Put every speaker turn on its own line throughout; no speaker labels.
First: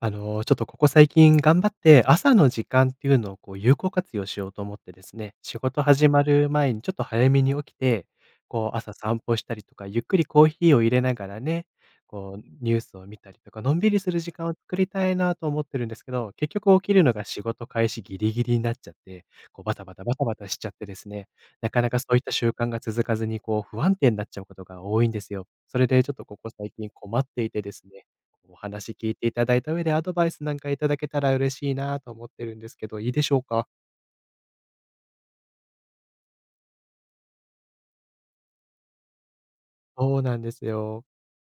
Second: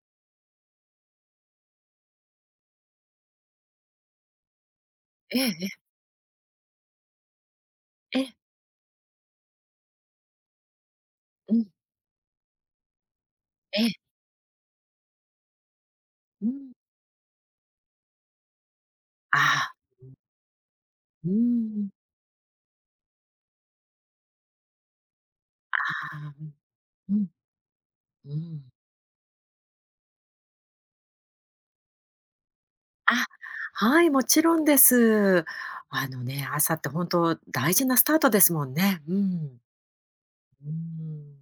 ちょっとここ最近頑張って、朝の時間っていうのをこう有効活用しようと思ってですね、
え
仕
え、
事始まる前にちょっと早めに起きて、
え、え、
こう朝散歩したりとか、ゆっくりコーヒーを入れながら
う
ね、
ん、
こうニュースを見たりとか、のん
ええ、
びりする時間を作りたいなと思ってるんですけど、
う
結
ん。
局起きるのが仕事開始ギリギリになっちゃって、
あ
こうバ
あ。
タバタバタバタしちゃってですね、
う
なかな
ん。
かそういった習慣が続かずにこう不安定になっちゃうことが多いんですよ。それでちょっ
ああ、う
とここ
ん、
最近
う
困っ
ん、
ていてですね、お話聞いていただいた上で、アドバイスなんかいただけたら嬉しいなと思ってるんですけど、いいで
あ、
しょうか？
はい、もちろんです。あのね、朝って本当大事なスタートですもんね。うん。
そうなんです
う
よ。
ん。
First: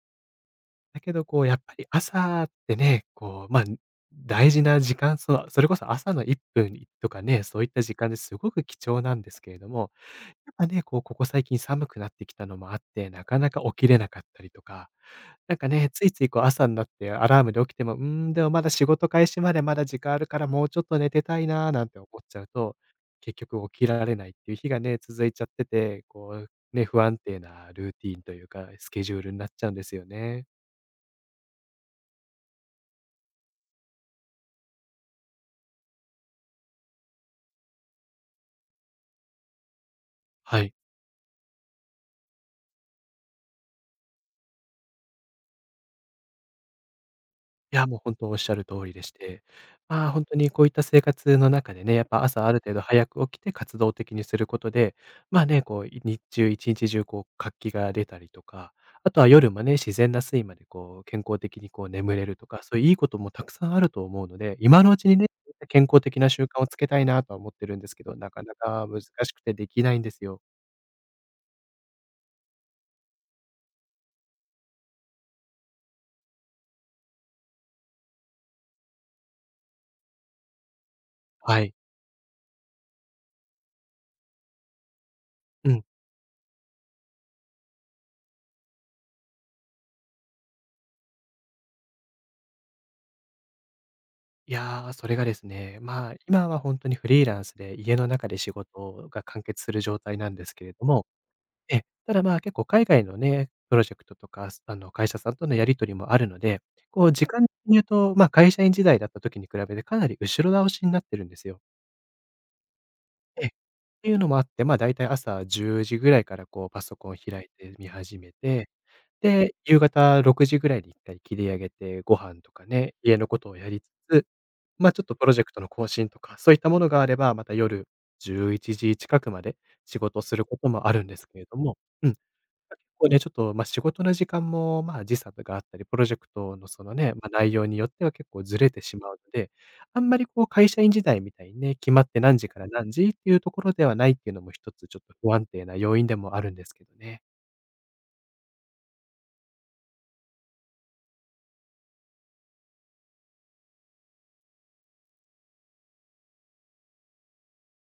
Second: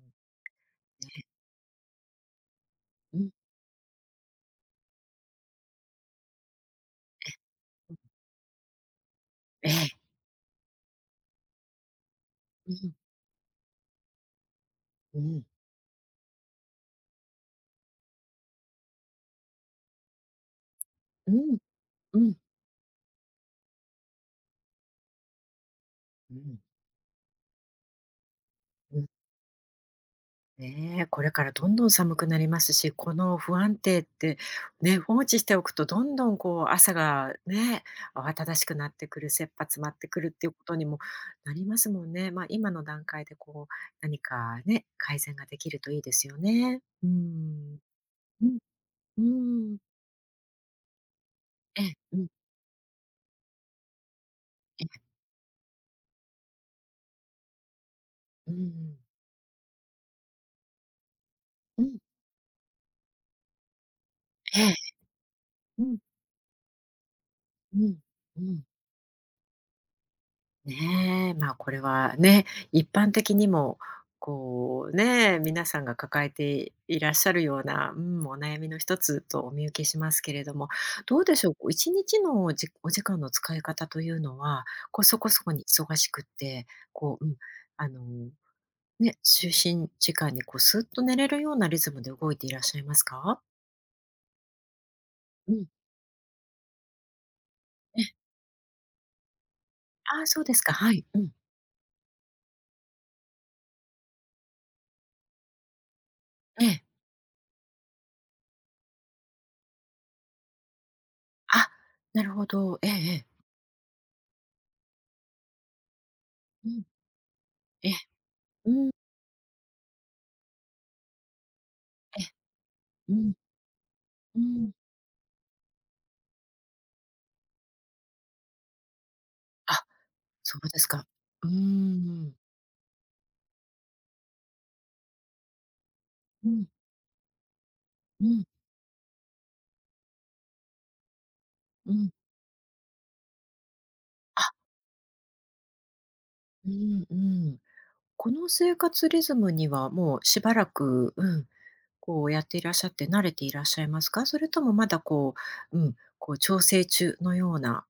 だけ
ね、
どこうやっぱり朝ってね、
うん、
こう、まあ、大事な時間、そう、それこそ朝の1分とかね、そういった時間ですごく貴重なんですけれ
え
ど
え、
も、やっぱね、こう、ここ最近寒くなってきたのもあって、なかなか起きれなかったりとか、
うん、
なんかね、ついついこう朝になってアラームで起きても、うーん、でもまだ仕事開始までまだ時間あるからもうちょっと寝て
う
たい
ん、
なーなんて思
う
っ
ん、う
ちゃうと、結局起きられないっていう日がね、続いちゃってて、こ
ん、うん。
うね、不安定なルーティーンというか、スケジュールになっちゃうんですよね。
ねえ、これからどんどん寒くなりますし、この不安定って、ね、放置しておくとどんどんこう朝がね、慌ただしくなってくる、切羽詰まってくるっていうこ
はい。
とにもなりますもんね。まあ今の段階でこう何かね、改善ができるといいですよね。う
い
ん。
や、もう本当おっ
う
しゃ
ん。
る通りでし
う
て、
ん。
まあ、本当にこういった生活の中
え
で
え、
ね、やっ
う
ぱ
ん。
朝ある程度早く起きて活動的にすること
ええ、
で、まあね、こう、い日中一日中こう活気が出たりと
う
か、
ん。
あとは夜もね、自然な睡魔でこう健康的に
う
こう
ん。
眠れるとか、そういういいこともたくさんあると思うので、
え
今の
え、
うちにね、
う
健
ん。
康的な習慣をつけたいなとは思って
う
るんです
ん。
けど、な
う
かな
ん。
か難しくてできないんですよ。
ねえ、まあ、これはね、一般的にも、こうね、皆さんが抱えていらっしゃるような、うん、お悩みの一つとお見受けしますけれども、どうでしょう、
は
こう
い。
1日のじお時間の使い方というのは、こうそこそこに
うん。
忙しくって、こう、うん、あの、ね、就寝時間にこうスッと寝れるようなリズムで動いていらっしゃいますか？
いやー、それがです
うん、
ね、まあ、今は本当にフリーランスで家
ええ、
の中で仕事が完結する状態
ああ、
なん
そう
で
で
す
す
け
か、
れど
はい、
も、
うん、
ええ、ただ、まあ、結構海外のね、プロジェクトとか、会社さんとのやり取りもあるので、
ええ、
こう時間で言うと、まあ、会社員時代だった時に比べてかなり後ろ倒しになってるんですよ。
あ、なるほど、ええええ、
ええ。っていうのもあって、まあ、だいたい朝10時ぐらいからこ
う
うパ
ん、
ソコン開いて
え
見
え、
始めて、
うん、
で、夕方6時ぐらいに一回切り上げて、ご
ええ、
飯とかね、
う
家の
ん。
ことをやりつつ
うん。
ま、ちょっとプロジェクトの更新とか、そういったものがあれば、また夜11時近くまで
あ、
仕事をするこ
そう
と
です
もある
か。
んですけれ
うー
ども、うん、
ん。
結構ね、ちょっと、ま、仕事の時間も、ま、時差とかあったり、プロジェク
う
ト
ん、
のそのね、ま、内容によっては
う
結構
ん、
ずれてしまうので、あんまりこう会社員時代みたいにね、決
う
まっ
ん。
て何時から何時っていうところではないっていうの
あ、
も一つちょっと不安定な要因でもあるんで
う
すけど
んう
ね。
ん。この生活リズムにはもうしばらく、うん、こうやっていらっしゃって慣れていらっしゃいますか？それともまだこう、うん、こう調整中のような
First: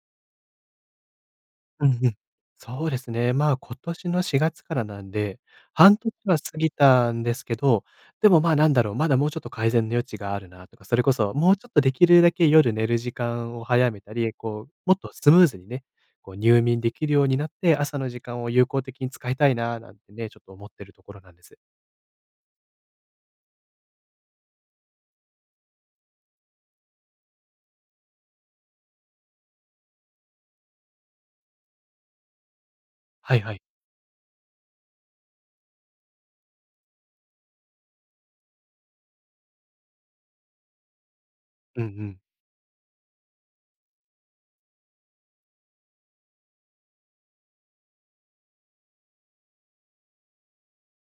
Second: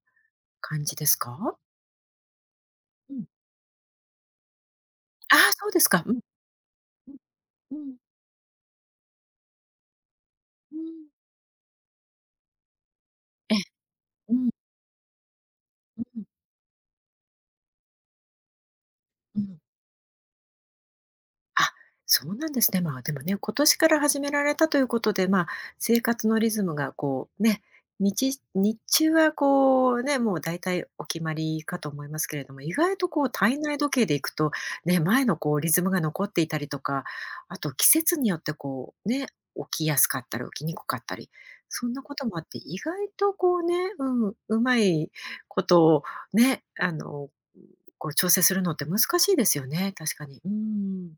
感じですか？
うんうん。そうです
うん。
ね。まあ、今年の4月からなん
あ
で、
あ、そうです
半
か。う
年
ん、
は過ぎたんですけ
うん、う
ど、
ん、
でも、まあ、なんだろう、まだもうちょっと改善の余地があるな
う
とか、それ
ん。
こそもうちょっとできるだけ夜寝る時
え
間
え、
を早めたり、
うん、
こう、もっとスムーズにね、
うん、
こう入眠できるようになって、朝の時間を有効的に使い
う
たい
ん。
ななんてね、ちょっと思ってるところなんです。
あ、そうなんですね。まあ、でもね、今年から始められたということで、まあ、生活のリズムがこうね、日日中はこうね、もう大体お決まりかと思いますけれども、意外とこう
はいは
体
い。
内時計でいくと、ね、前のこうリズムが残っていたりとか、あと季節によってこうね、起きやすかったり起きにくかったり、
うん
そ
う
んなこ
ん。
ともあって、意外とこうね、うん、うまいことをね、あの、こう調整するのって難しいですよね、確かに。うん。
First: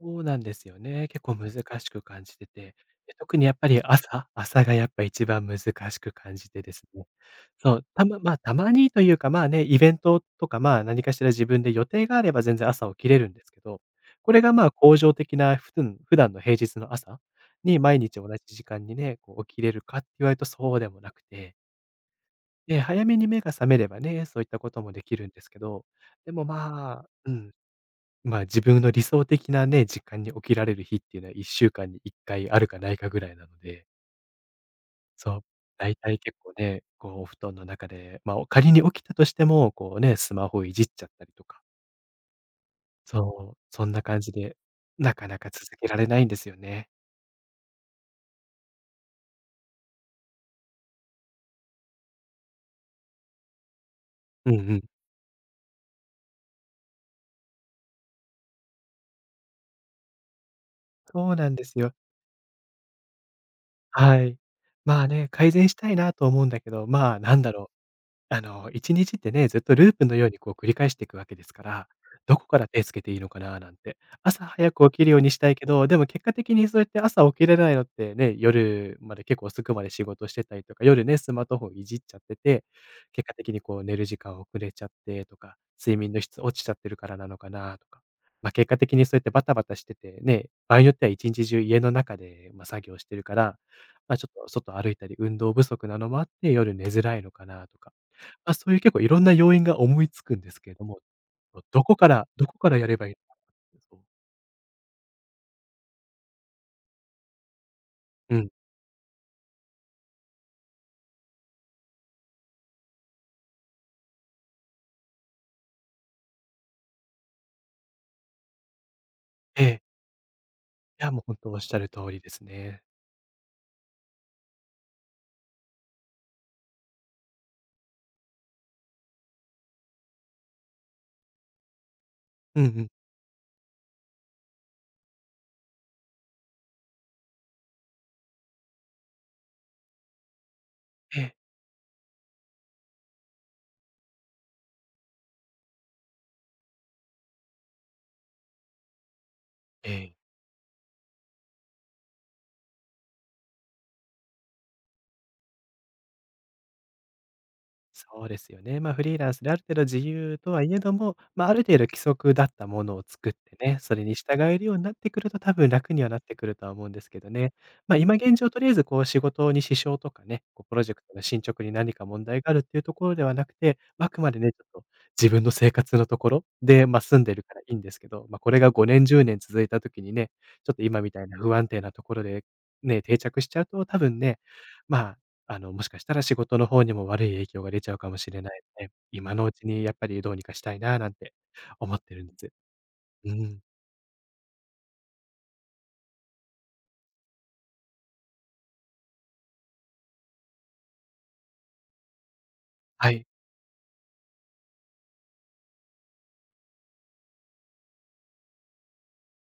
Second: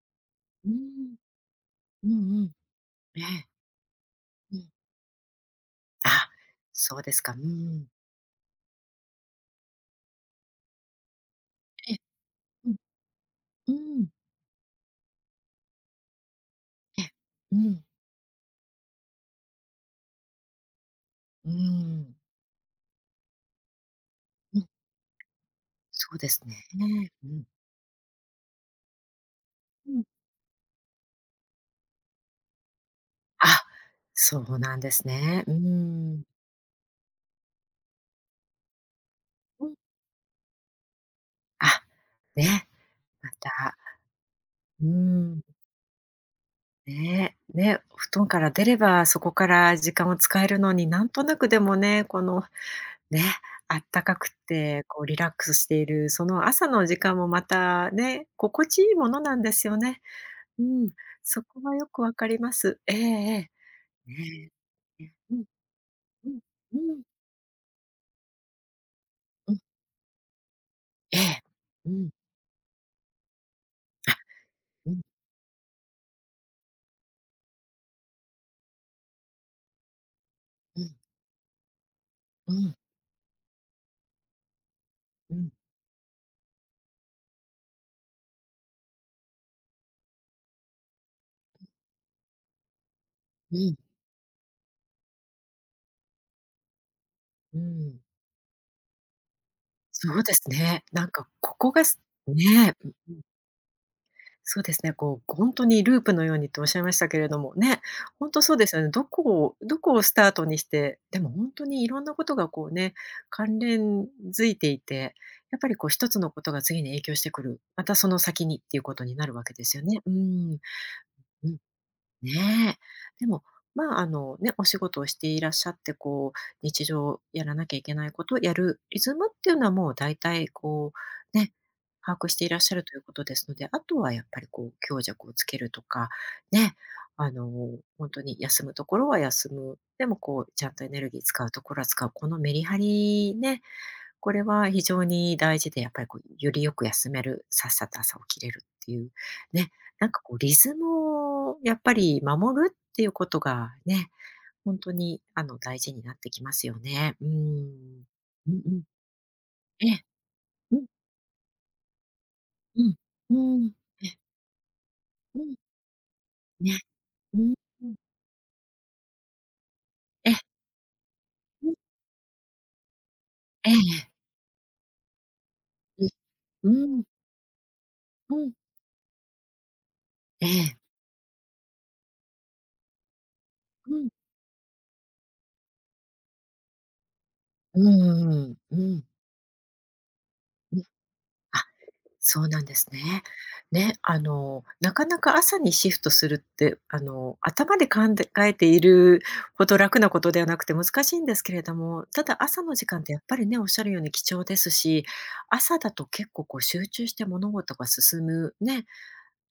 そうなんで
う
すよね。
ん、
結構難しく
う
感じ
んう
て
ん。
て、で、
え
特に
え、
やっぱり朝
う
朝
ん。
がやっぱ一番難しく
あ、
感じてです
そう
ね。
ですか。う
そう、
ん。
たまにというか、まあね、イベントとか、まあ、何かしら自分で予
ええ、
定があれば全然
う
朝起きれるんですけど、
ん、うん。
これがまあ、恒常的な普段の平日の
ええ、
朝
う
に
ん、
毎日同じ時間にね、こう起きれるかって言われるとそうでもなく
うー
て、
ん、
で、早めに目が覚めればね、そういっ
う
た
ん、
こともできるんですけど、
そうで
で
す
も
ね。
まあ
う
う
ん、
ん、ま、自分の理想的なね、
う
時
ん。
間に起きられる日っていうのは1週間に1回あるかないかぐらいなの
あ、
で、
そうなんです
そ
ね。
う、
うー
だいたい
ん。
結構ね、こうお布団の中で、ま、あ仮に起きたとして
う
も、
ん。
こうね、スマホいじっちゃったりとか、
あ、ね、ま
そう、
た、
そんな感じで、
うー
なかな
ん、
か続けられないんですよね。
ね、ね、お布団から出れば、そこから時間を使えるのに、なんとなくでもね、このね、あったかく
うんう
て、
ん。
こうリラックスしている、その朝の時間もまたね、心地いいものなんですよね。うん、
そう
そ
なん
こ
で
は
す
よ
よ。
くわかります。ええええ。
はい。
ね
ま
え、
あ
ね、
ね、
うん、
改善したいなと
う
思うんだけど、
ん、うん、
まあ、なんだろう1日ってね、
うん、
ずっとループのようにこう繰り返してい
え
くわけ
え、
ですから、
うん、
どこから手つけていいのかななんて。
あ、
朝早く
う
起
ん、
きるようにしたいけど、でも結果的にそうやって朝起きれないのってね、夜まで結構遅くまで仕事してたりと
う
か、
ん、
夜ね、スマートフォンいじっちゃって
う
て、
ん、
結果的にこう寝る時間遅れちゃって
う
と
ん、
か、睡眠の質落ちちゃってるからなのかなとか。まあ、結果的にそうやってバタバタしててね、場合によっては1日中家の中で、ま、作業してるか
う
ら、
ん、
まあ、ちょっと外歩いたり運動不足なのもあって、夜寝づらいのか
う
なとか。
ん。
まあ、そういう結構いろんな要因が思い
そ
つ
うで
くん
す
ですけれ
ね。
ども、
なんかここ
ど
が
こ
す
からどこか
ね。
らやればいいのかそうと。
そうですね、こう、本当にループのようにとおっしゃいましたけれども、ね、本
う
当
ん。
そうですよね。どこをどこをスタートにして、でも本当にいろんなことがこうね、関連づいていて、やっぱりこう一つのことが次に影響してくる、またその先にっていうことになるわけ
え
ですよ
え。
ね。うん。
いや、もう本
う
当
ん
おっしゃる通りです
ねえ。
ね。
でも、まあ、あのね、お仕事をしていらっしゃって、こう、日常やらなきゃいけないことをやるリズムっていうのはもう大体こう、ね、把握していらっ
うんう
しゃる
ん。
ということですので、あとはやっぱりこう、強弱をつけるとか、ね、あの、本当に休むところは休む、でもこう、ちゃんとエネルギ
え
ー
え。
使うところは使う、このメリハリね、これは非常に大事で、やっぱりこう、よりよく休める、さっさと朝起きれるっていう、ね、
え
なん
え。
かこうリズムをやっぱり守るっていうことがね、本当にあの大事になってきますよね。うん。
そうで
うんう
すよね。
ん。
まあ、フリーランスである程度
え
自
え。
由とはい
う
え
ん、
ども、まあ、ある程度規則だった
う
も
ん、
のを作って
うん。
ね、それ
ええ、
に従えるようになってくる
う
と、多
ん、
分楽にはなってくるとは
ね、
思うんですけど
う
ね。
ん、うん。
まあ、今現状とりあえずこう仕事に支障とか
ええ、
ね、こうプロジェクトの進捗
う
に
ん、
何か問題があるっていうところではなく
え
て、まあく
え
までね、ちょっと自分の生活のところ
うん、う
で、まあ、
ん、
住んでるからいいんですけど、
う
まあ、こ
ん、
れが5年1年続いた時にね、
え
ちょっ
え、
と今みたいな不安定なところで、ね、定着しちゃうと、
う
多
ん、
分ね、まもしかしたら仕事の方にも悪い影響が
う
出
ん
ちゃうかもしれ
う
な
ん、
い
う
ので、
ん、
今のうちにやっぱりどうにかした
う
い
ん、
ななんて
あ
思ってるんで
そう
す。
なんですね。
うん。
ね、あの、なかなか朝にシフトするって、あの、頭で考えているほど楽なことではなくて難しいんですけれども、ただ朝の時間っ
は
てやっ
い。
ぱりね、おっしゃるように貴重ですし、朝だと結構こう集中して物事が進むね、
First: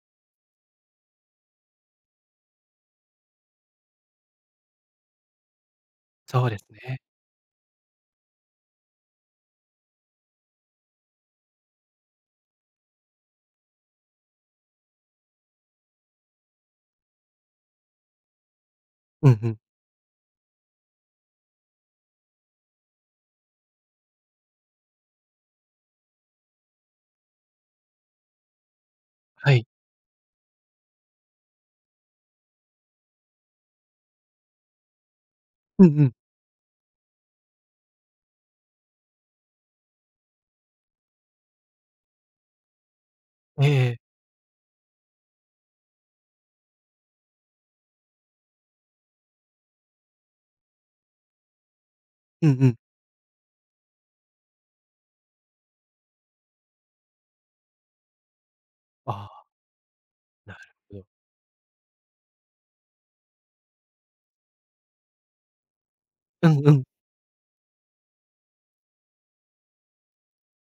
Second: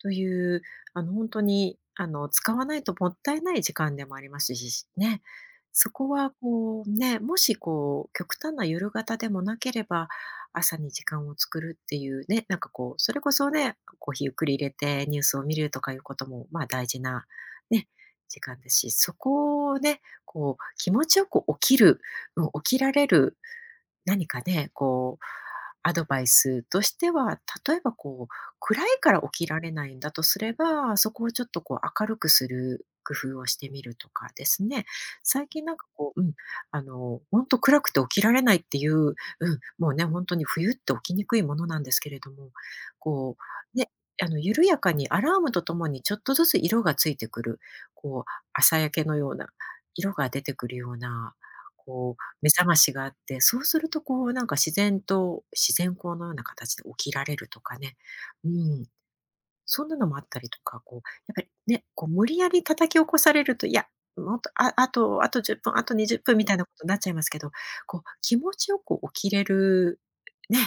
という、あの、本当に、あの、使わないともったいない時間でもありますし、ね。そこは
そうです
こう、
ね。
ね、もしこう、極端な夜型でもなければ、朝に時間を作るっていうね、なんかこう、それこそね、コーヒーゆっくり入れてニュースを見るとかいうことも、まあ、大事なね、時間ですし、そ
うんうん。
こをね、こう気持ちよく起きる、うん、起きられる何かね、こう、アドバイスとしては、例えばこう、暗いから起き
は
ら
い。
れないんだとすれば、そこをちょっとこう明るくする工夫をしてみるとかですね。最近なんか
うんう
こ
ん。
う、うん、あの、本当暗くて起きられないっていう、うん、もうね、本当に冬って起きにくいものなんですけれども、こう、ね、
ええ
あの、緩やかにアラームとともにちょっとずつ色がついてくる、こう、朝焼けのような、色が出てくるような、こう
う
目
ん
覚
う
ま
ん。
しがあって、そうするとこうなんか自然と自然光のような形で起きられるとかね。うん、
ああ、
そんなのもあったり
な
と
る
か、こ
ほ
う、
ど。
やっぱりね、こう無理やり叩き起こされると、いや、もっと、ああと、あと10分、あと20分み
う
たいな
ん
こ
う
と
ん。
になっちゃいますけど、こう気持ちよく起きれる、ね、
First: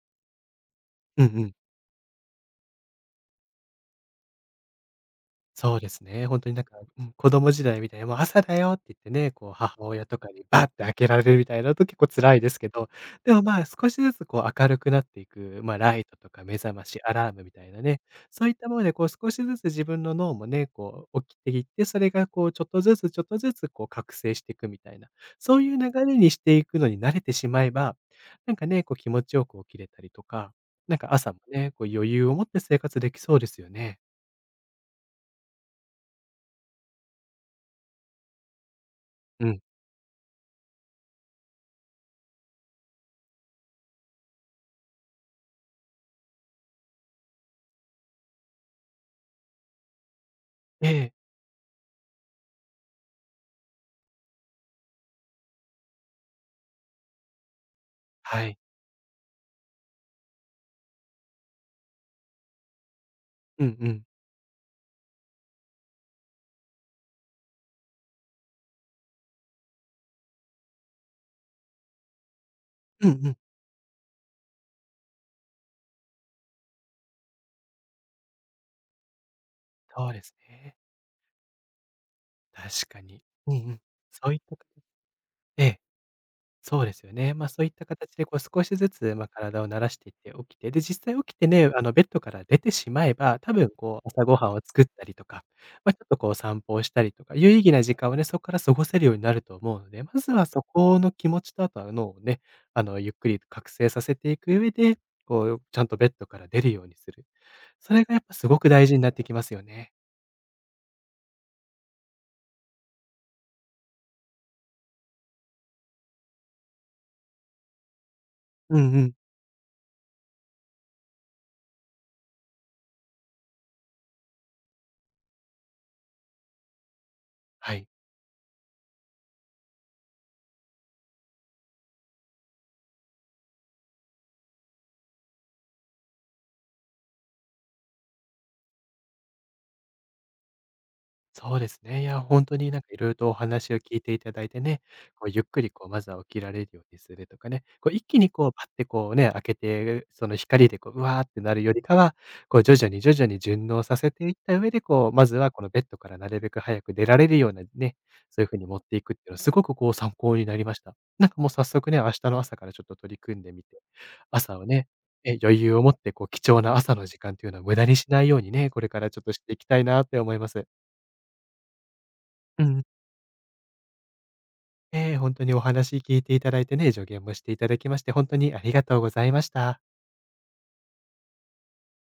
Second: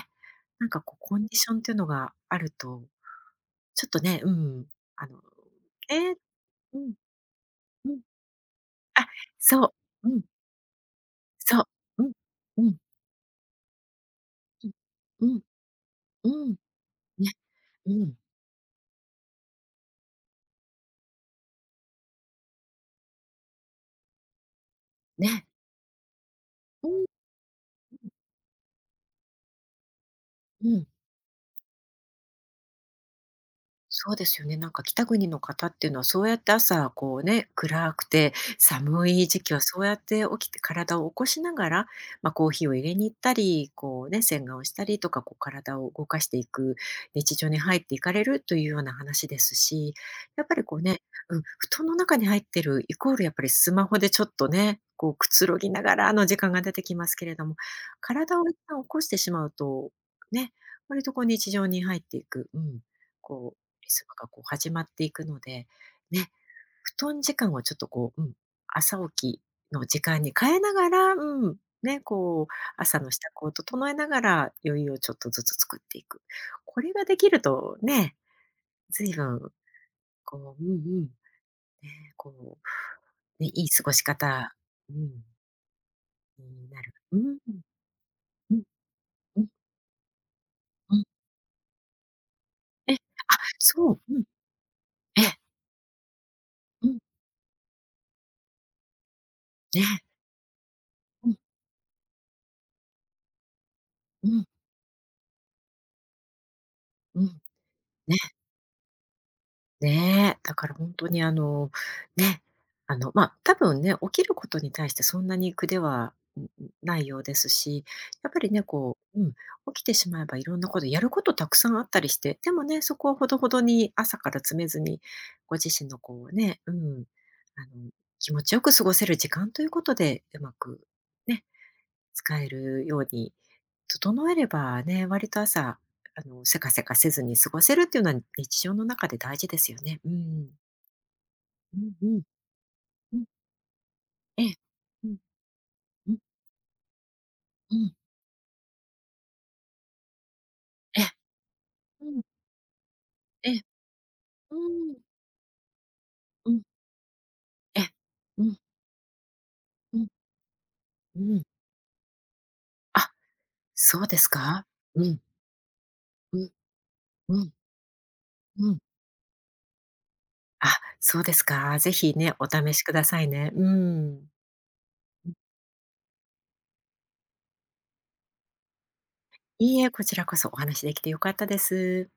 なんかこうコン
うん
ディ
う
ショ
ん。
ンっていうのがあると、ちょっとね、うん、あの、
そうです
ね、
ね。本当になん
う
か、
ん、
うん、子供時代み
う
た
ん、
いに「もう朝だよ」って言っ
あ、
てね、こう
そう、
母親
う
と
ん、
かにバッて開けられるみた
そ
い
う、
なと結
う
構
ん、
辛いです
う
け
ん、
ど、でも、まあ、少しずつこう
う
明
ん、
るくなってい
うん、
く、ま、ライトとか
うん、
目覚まし、ア
ね、
ラームみたいな
う
ね、
ん。
そういったものでこう少しずつ自分の脳もね、こう起きていって、それがこうちょっとずつちょっとずつこう覚醒していくみたいな、
ね。
そういう流れにしていくの
う
に
ん、
慣れてしまえば、なんかね、こう気持ちよく起きれたりとか、
うん。
なんか朝もね、こう余裕を持って生活できそうですよね。
そうですよね。なんか北国の方っていうのは、そうやって朝こうね、暗くて寒い時
う
期は
ん。
そうやって起きて体を起こしながら、まあ、コーヒーを入れに行ったり、こうね、洗顔をしたりとか、こう体を動かしていく日常に入っていかれるというような話ですし、やっぱりこう
え
ね、
え。
うん、布団の中に入ってるイコールやっぱりスマホでちょっとね、こうくつろぎながらの時間が出てきますけれども、体
は
を一
い。
旦起こしてしまうと、ね、割とこう日常に入っていく、うん、こう
うん
リ
う
ズ
ん。
ムがこう始まっていくので、ね、布団時間をちょっとこう、うん、朝起きの時間に変えながら、うん、ね、こう、朝
うん
の
う
支度
ん。
を整えながら、余裕をちょっとずつ作っていく。これができるとね、随分、
そうです
こう、うんう
ね。
ん、ね、こ
確かに。
う、ね、
うんう
いい
ん。
過ごし
そういっ
方、
たか
うん、
ええ、
にな
そうで
る。
すよ
うん、
ね。まあ、
うん、
そういった形で、こう、少しずつ、ま、
うん、
体を慣らしていって起きて、で、
うん。
実際起きてね、ベッドから出てし
え、あ、
まえば、多分、
そう、
こう、
うん、
朝ごはんを作ったり
え、
とか、ま、ちょっと、こう、散歩を
う
し
ん、
たりとか、有意義な時間をね、そっから過ごせるようになると思う
ね、
ので、まずはそこの
う
気
ん、
持ちと、あとは脳をね、ゆっくり覚醒させ
う
てい
ん、
く上で、こう、ちゃんとベッドから出るようにす
う
る。
ん。
それが
ね。
やっぱすごく大事になってきますよね。
ねえ、だから本当にあの、ね、あの、ま、あ多分ね、起きることに対してそんなに苦では、んん、ないようですし、やっぱりね、
うん
こ
うん
う、うん、起きてしまえばいろんなことやることたくさんあったりして、でもね、そこをほどほどに朝から詰めずに、ご自身のこうね、うん、あ
はい、
の、気持ちよく過ごせる時間ということで、うまくね、使えるように整えればね、割と朝、あの、せかせかせずに過ごせるっていうのは日常の中で大事ですよね。うん。
そうで
う
す
ん
ね。い
う
や、
ん。
本当になんか色々
うん。
とお話を聞いていただ
え
い
え。
てね、
うん。
こうゆっくりこうまず
う
は
ん。
起きられるようにするとかね、
う
こう
ん。
一気にこうパッてこうね、開けて、その光でこう、
え
う
え。
わーってなるよりかは、
うん。
こう徐々に徐々に
ええ。
順応させていっ
う
た上で、
ん。
こうまずはこのベッドからなるべ
う
く
ん。
早く出られるような
ええ。
ね、そう
う
いう
ん。
風に持っていくっていうのはすごくこう
うん。
参考になりました。
う
なんか
ん。
もう早速ね、明日の朝からちょっと取
あ、
り組んでみて、
そうです
朝を
か？
ね、
うん。
え、余裕を持ってこう
う
貴
ん。
重な朝の時間っ
う
ていう
ん。
のは無駄にしないように
う
ね、
ん。
これからちょっとしていきたいなって思います。
あ、そうですか。ぜひね、お
う
試し
ん。
くださいね。うん。
ええ、本当にお話聞いていただいてね、助言もしていただきまして、本当にありがとうございまし
いい
た。
え、こちらこそお話できて良かったです。